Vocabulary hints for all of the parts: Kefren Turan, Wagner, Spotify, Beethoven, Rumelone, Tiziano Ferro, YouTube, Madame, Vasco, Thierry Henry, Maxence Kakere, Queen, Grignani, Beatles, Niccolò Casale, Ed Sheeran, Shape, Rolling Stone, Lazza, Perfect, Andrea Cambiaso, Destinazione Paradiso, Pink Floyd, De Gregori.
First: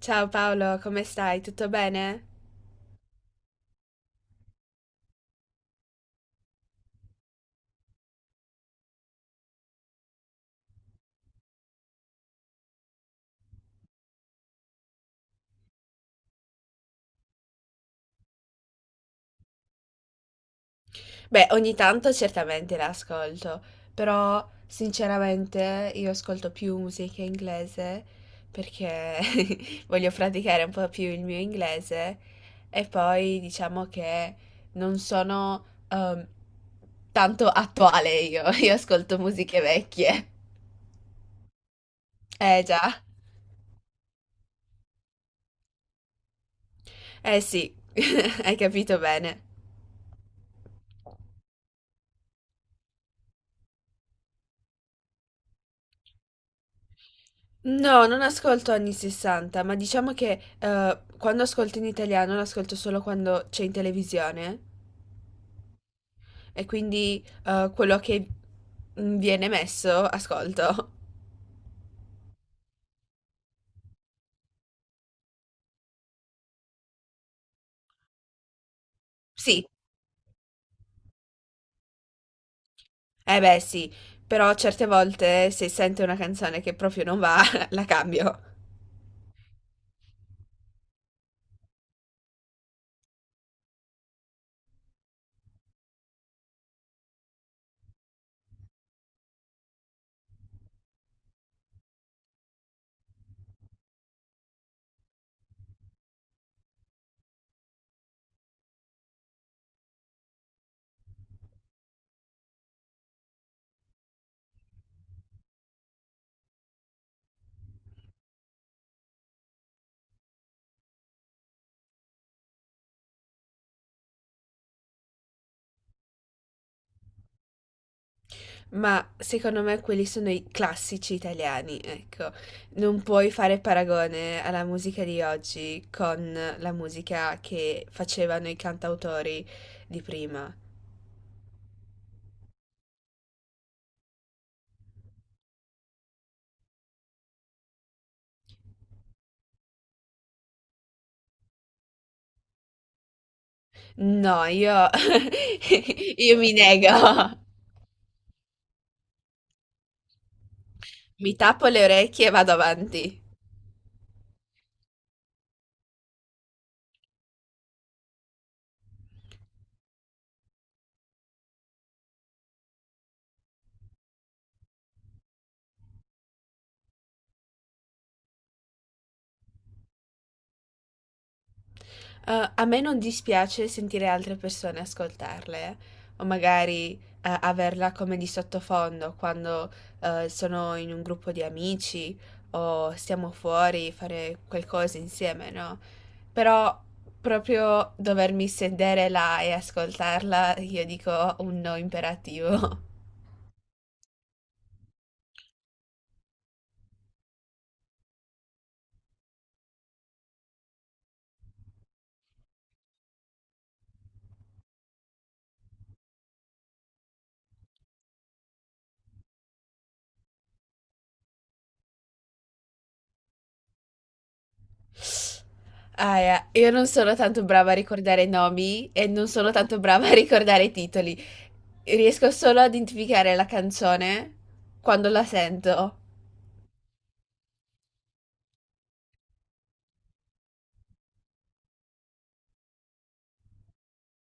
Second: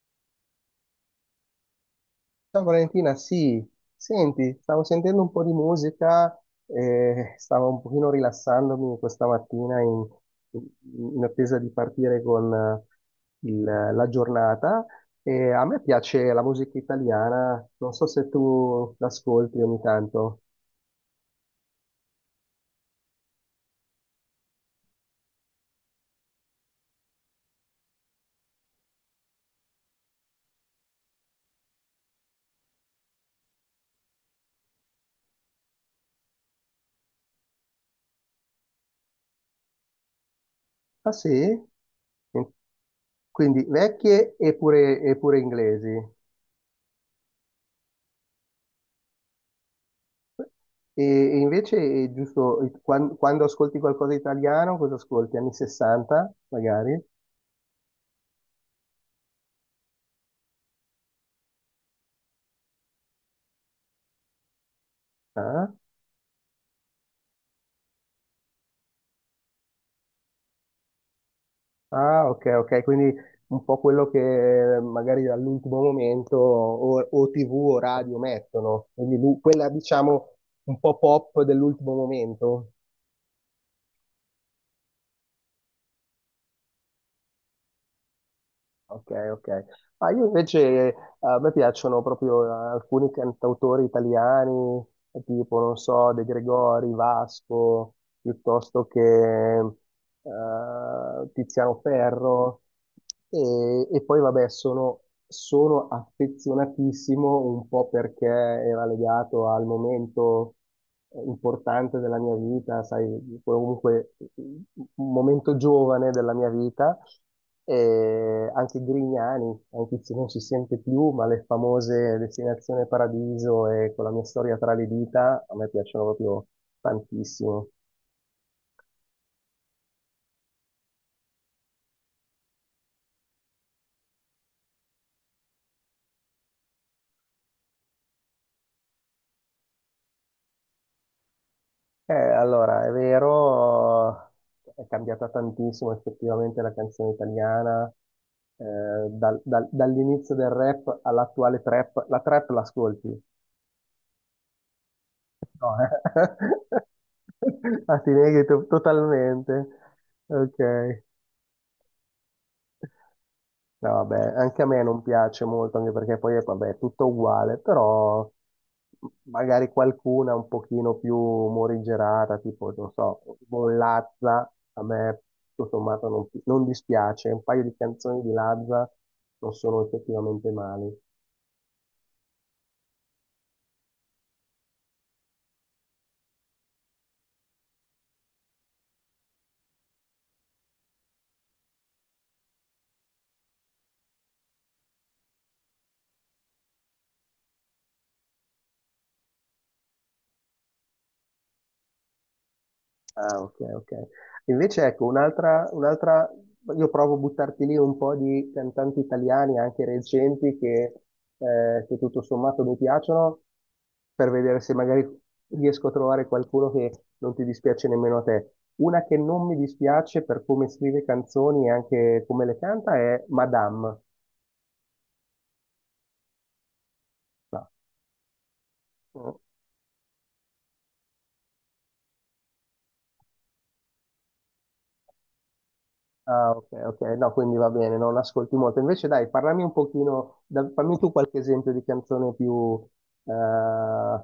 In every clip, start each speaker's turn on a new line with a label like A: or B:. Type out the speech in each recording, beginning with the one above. A: Ciao Paolo, come stai? Tutto bene?
B: Ciao Valentina, sì, senti, stavo sentendo un po' di musica e stavo un pochino rilassandomi questa mattina in attesa di partire con la giornata, e a me piace la musica italiana, non so se tu l'ascolti ogni tanto.
A: Beh, ogni tanto certamente l'ascolto, però sinceramente io ascolto più musica inglese perché voglio praticare un po' più il mio inglese e poi diciamo che non sono tanto attuale io, io ascolto musiche vecchie.
B: Ah sì?
A: Eh già,
B: Quindi vecchie e pure inglesi.
A: eh sì, hai capito bene.
B: E invece, giusto, quando ascolti qualcosa di italiano, cosa ascolti? Anni 60, magari?
A: No, non ascolto anni 60, ma diciamo che quando ascolto in italiano lo ascolto solo quando c'è in televisione
B: Ah,
A: e quindi quello che viene messo ascolto.
B: ah, ok, ok, quindi un po' quello che magari all'ultimo momento o TV o radio mettono, quindi
A: Sì,
B: quella, diciamo, un po' pop dell'ultimo momento.
A: eh beh sì, però certe volte se sento una canzone che proprio non va, la cambio.
B: Ok, ok. Ma io invece, a me piacciono proprio alcuni cantautori italiani, tipo, non so, De Gregori, Vasco, piuttosto che Tiziano Ferro. E poi, vabbè, sono affezionatissimo un po' perché era legato al momento importante della mia vita, sai, comunque un momento giovane della mia vita. E anche Grignani, anche se non si sente più, ma le famose Destinazione Paradiso e Con la mia storia tra le dita a me piacciono proprio tantissimo.
A: Ma secondo me quelli sono i classici italiani, ecco. Non puoi fare paragone alla musica di oggi con la musica che facevano i cantautori di prima.
B: Allora, è vero, è cambiata tantissimo effettivamente la canzone italiana, eh, dall'inizio del rap all'attuale trap. La trap l'ascolti?
A: No, io,
B: No, eh.
A: io mi nego,
B: Ah, ti neghi totalmente. Ok.
A: mi tappo le orecchie e vado avanti.
B: No, vabbè, anche a me non piace molto, anche perché poi, vabbè, è tutto uguale, però magari qualcuna un pochino più morigerata, tipo, non so, un Lazza, a me tutto sommato non dispiace. Un paio di canzoni di Lazza non sono effettivamente male.
A: A me non dispiace sentire altre persone ascoltarle, o magari averla come di sottofondo quando sono in un gruppo di amici o stiamo fuori, fare qualcosa insieme, no? Però proprio dovermi sedere là e ascoltarla, io dico un no imperativo.
B: Ah, ok, ok. Invece ecco, un'altra, io provo a buttarti lì un po' di cantanti italiani, anche recenti, che tutto sommato mi piacciono, per vedere se magari riesco a trovare qualcuno che non ti dispiace nemmeno a te. Una che non mi dispiace per come scrive canzoni e anche come le canta è Madame.
A: Ah, io non sono tanto brava a ricordare nomi e non
B: No.
A: sono tanto brava a ricordare i titoli. Riesco solo ad identificare la canzone quando la sento.
B: Ah, ok, ok, no, quindi va bene, non ascolti molto. Invece dai, parlami un pochino, fammi tu qualche esempio di canzone più, eh,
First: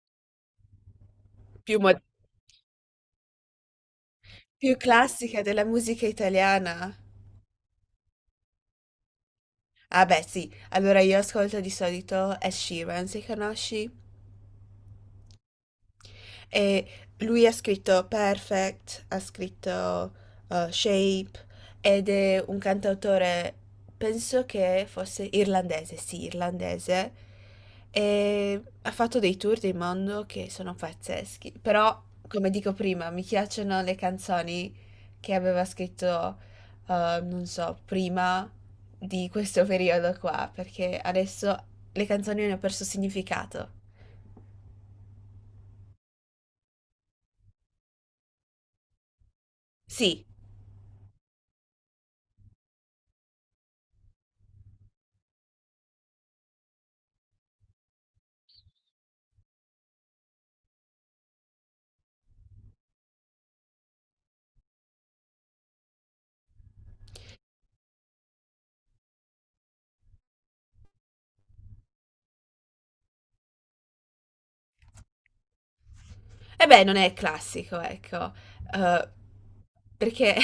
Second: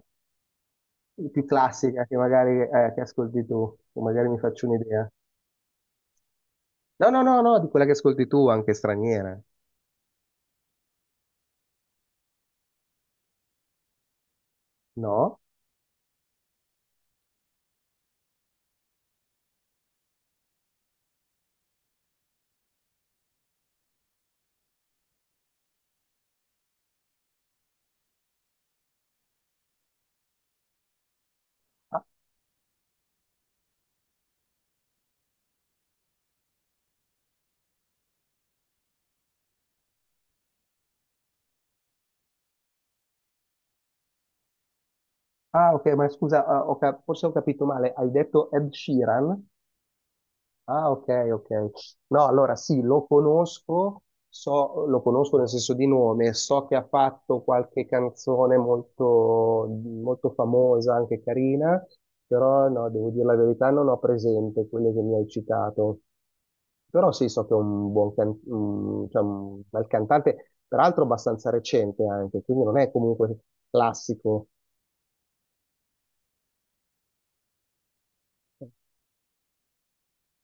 B: più
A: Più,
B: classica che magari che ascolti tu, che magari mi faccio
A: più
B: un'idea.
A: classica della musica italiana.
B: No, no, no, no, di quella che ascolti tu, anche straniera.
A: Ah, beh, sì. Allora io ascolto di solito Ed Sheeran, se conosci?
B: No?
A: E lui ha scritto Perfect, ha scritto Shape ed è un cantautore, penso che fosse irlandese, sì, irlandese. E ha fatto dei tour del mondo che sono pazzeschi. Però,
B: Ah,
A: come dico prima, mi piacciono le canzoni che aveva scritto, non so, prima di questo periodo qua, perché adesso le canzoni hanno perso significato.
B: ah, ok, ma scusa, ah, ho forse ho capito male, hai detto Ed Sheeran?
A: Sì.
B: Ah, ok, ok. No, allora sì, lo conosco, lo conosco nel senso di nome, so che ha fatto qualche canzone molto famosa, anche carina, però no, devo dire la verità, non ho presente quelle che mi hai citato. Però sì, so che è un cioè un bel cantante, peraltro abbastanza recente anche, quindi non è comunque classico.
A: E beh, non è classico, ecco. Uhm, perché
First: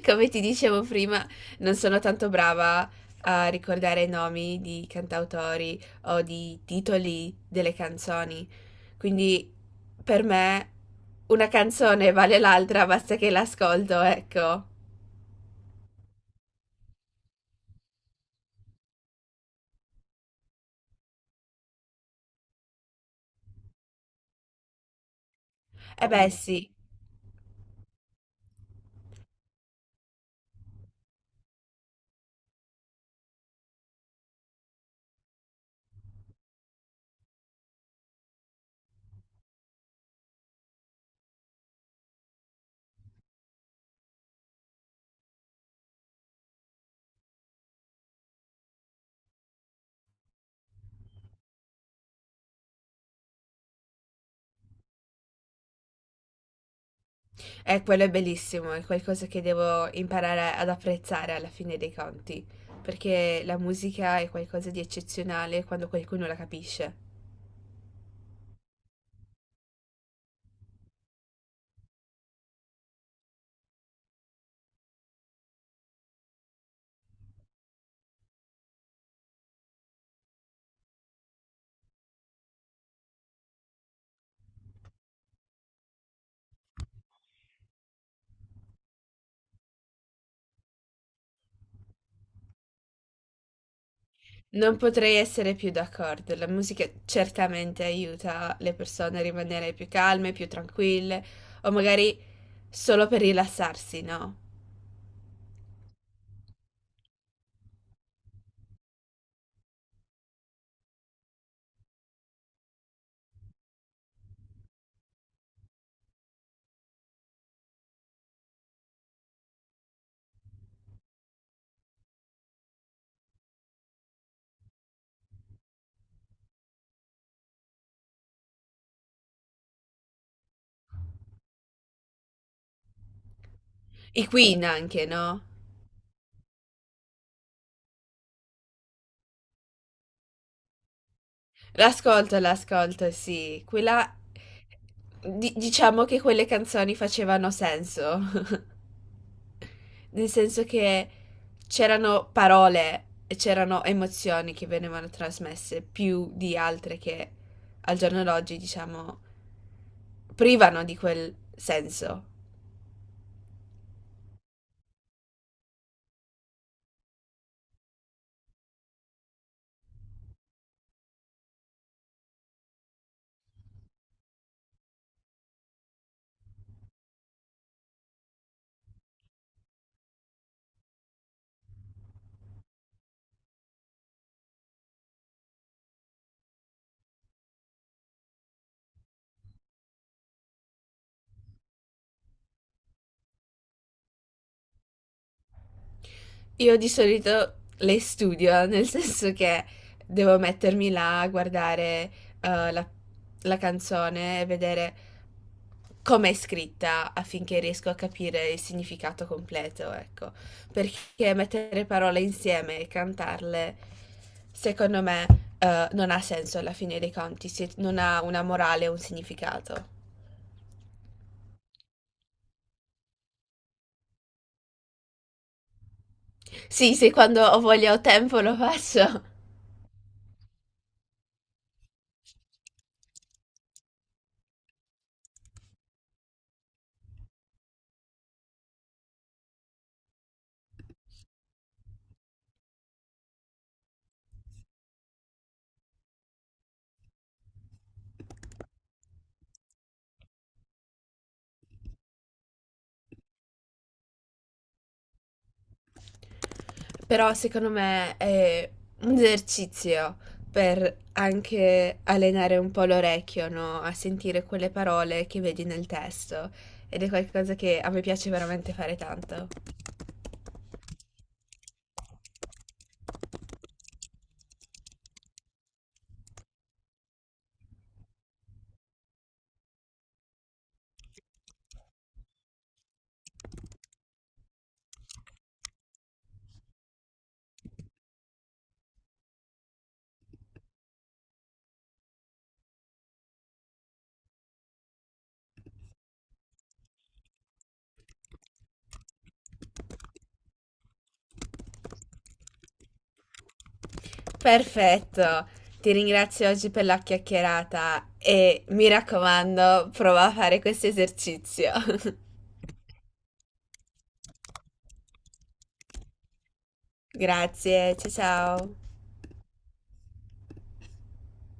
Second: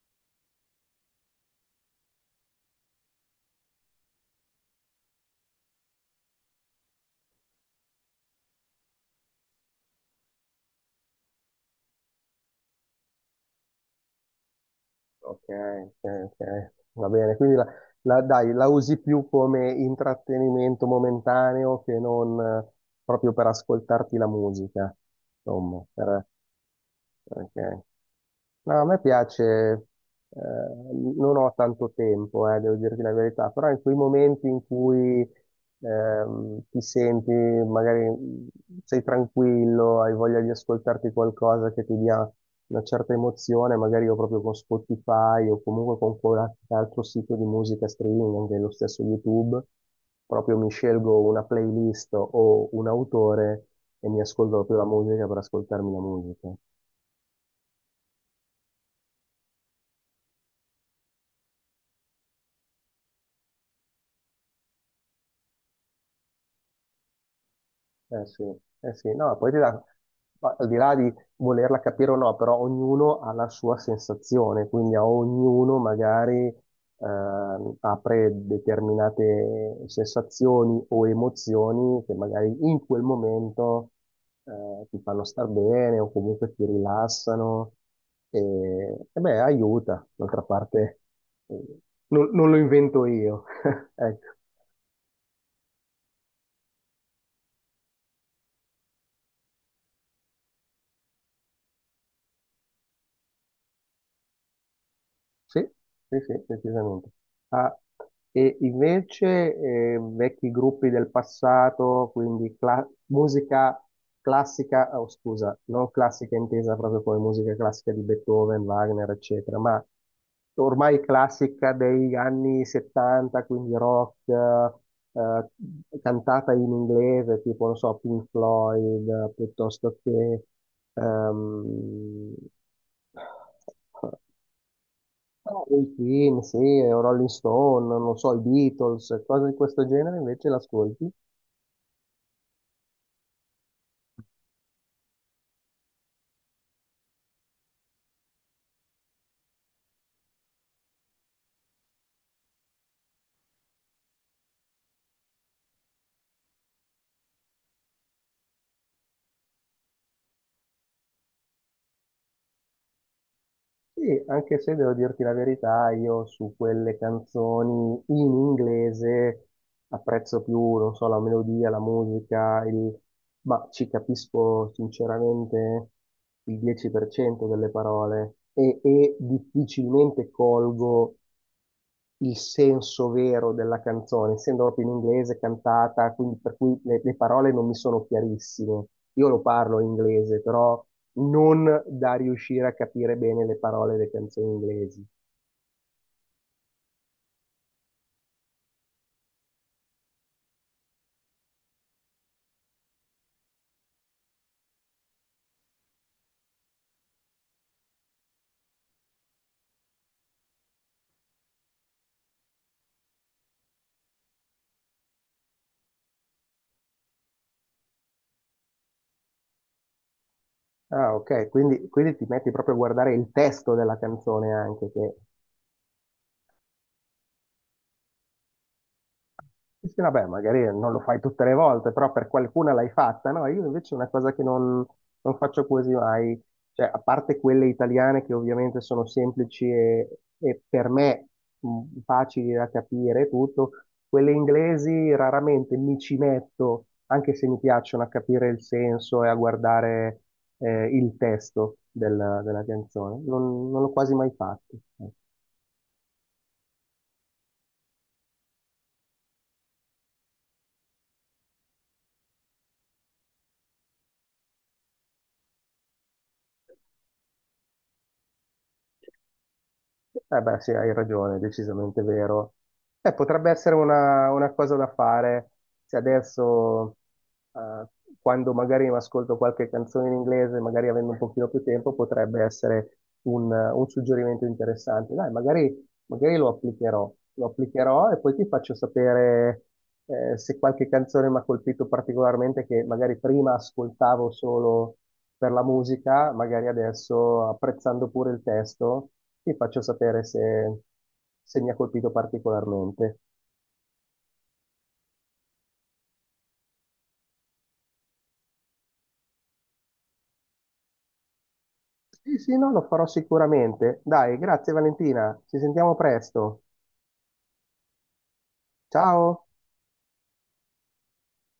A: come ti dicevo prima, non sono tanto brava a ricordare i nomi di cantautori o di titoli delle canzoni. Quindi per me una canzone vale l'altra, basta che l'ascolto, ecco.
B: Ok, ok, ok. Va bene, quindi dai, la usi più come intrattenimento momentaneo che non proprio per ascoltarti la musica, insomma,
A: E beh,
B: per...
A: ovvio. Sì,
B: Ok. No, a me piace, eh, non ho tanto tempo, devo dirti la verità, però in quei momenti in cui ti senti, magari sei tranquillo, hai voglia di ascoltarti qualcosa che ti dia una certa emozione, magari io proprio con Spotify o comunque con qualche altro sito di musica streaming, anche lo stesso YouTube, proprio mi scelgo una playlist o un autore e mi ascolto proprio la musica per ascoltarmi la musica.
A: quello è bellissimo, è qualcosa che devo imparare ad apprezzare alla fine dei conti, perché la musica è qualcosa di eccezionale quando qualcuno la capisce.
B: Eh sì, eh sì, no, poi ti dà, ma al di là di volerla capire o no, però ognuno ha la sua sensazione, quindi a ognuno magari apre determinate sensazioni o emozioni che magari in quel momento ti fanno star bene o comunque ti rilassano e, e beh, aiuta, d'altra parte, eh, non lo invento io. Ecco.
A: Non potrei essere più d'accordo. La musica certamente aiuta le persone a rimanere più calme, più tranquille, o magari solo per rilassarsi, no?
B: Sì, sì, sì, decisamente. Ah, e invece vecchi gruppi del passato, quindi musica classica, oh, scusa, non classica intesa proprio come musica classica di Beethoven, Wagner, eccetera, ma ormai classica degli anni 70, quindi rock, cantata in inglese, tipo, non so, Pink Floyd, piuttosto che... ehm,
A: I Queen anche, no?
B: Ah, i film, sì, o Rolling Stone, non so, i Beatles, cose di questo genere invece l'ascolti.
A: L'ascolto, l'ascolto, sì. Quella... diciamo che quelle canzoni facevano senso, nel senso che c'erano parole e c'erano emozioni che venivano trasmesse più di altre che al giorno d'oggi, diciamo privano di quel senso.
B: Sì, anche se devo dirti la verità, io su quelle canzoni in inglese apprezzo più, non so, la melodia, la musica, il... ma ci capisco sinceramente il 10% delle parole e difficilmente colgo il senso vero della canzone, essendo proprio in inglese cantata, quindi per cui le parole non mi sono chiarissime. Io lo parlo in inglese, però non da riuscire a capire bene le parole delle canzoni inglesi.
A: Io di solito le studio, nel senso che devo mettermi là a guardare eh, la, la canzone e vedere come è scritta affinché riesco a capire il significato completo, ecco. Perché mettere parole insieme e cantarle, secondo me, non ha senso alla fine dei conti, se non ha una morale o un significato.
B: Ah, ok, quindi ti metti proprio a guardare il testo della canzone anche, che...
A: Sì, se quando ho voglia o tempo lo faccio.
B: Sì, sì, vabbè, magari non lo fai tutte le volte, però per qualcuna l'hai fatta, no? Io invece è una cosa che non faccio quasi mai, cioè, a parte quelle italiane che ovviamente sono semplici e per me facili da capire e tutto, quelle inglesi raramente mi ci metto, anche se mi piacciono a capire il senso e a guardare il testo della canzone. Non l'ho quasi mai fatto, ecco.
A: Però secondo me è un esercizio per anche allenare un po' l'orecchio, no? A sentire quelle parole che vedi nel testo. Ed è qualcosa che a me piace veramente fare tanto.
B: Eh beh, sì, hai ragione, è decisamente vero. Potrebbe essere una cosa da fare se adesso, eh, quando magari mi ascolto qualche canzone in inglese, magari avendo un pochino più tempo, potrebbe essere un suggerimento interessante. Dai, magari, magari lo applicherò e poi ti faccio sapere, se qualche canzone mi ha colpito particolarmente che magari prima ascoltavo solo per la musica, magari adesso apprezzando pure il testo, ti faccio sapere se mi ha colpito particolarmente.
A: Perfetto! Ti ringrazio oggi per la chiacchierata e mi raccomando, prova a fare questo esercizio.
B: Sì, sì, no, lo farò sicuramente. Dai, grazie Valentina, ci sentiamo presto.
A: Grazie, ciao ciao!
B: Ciao!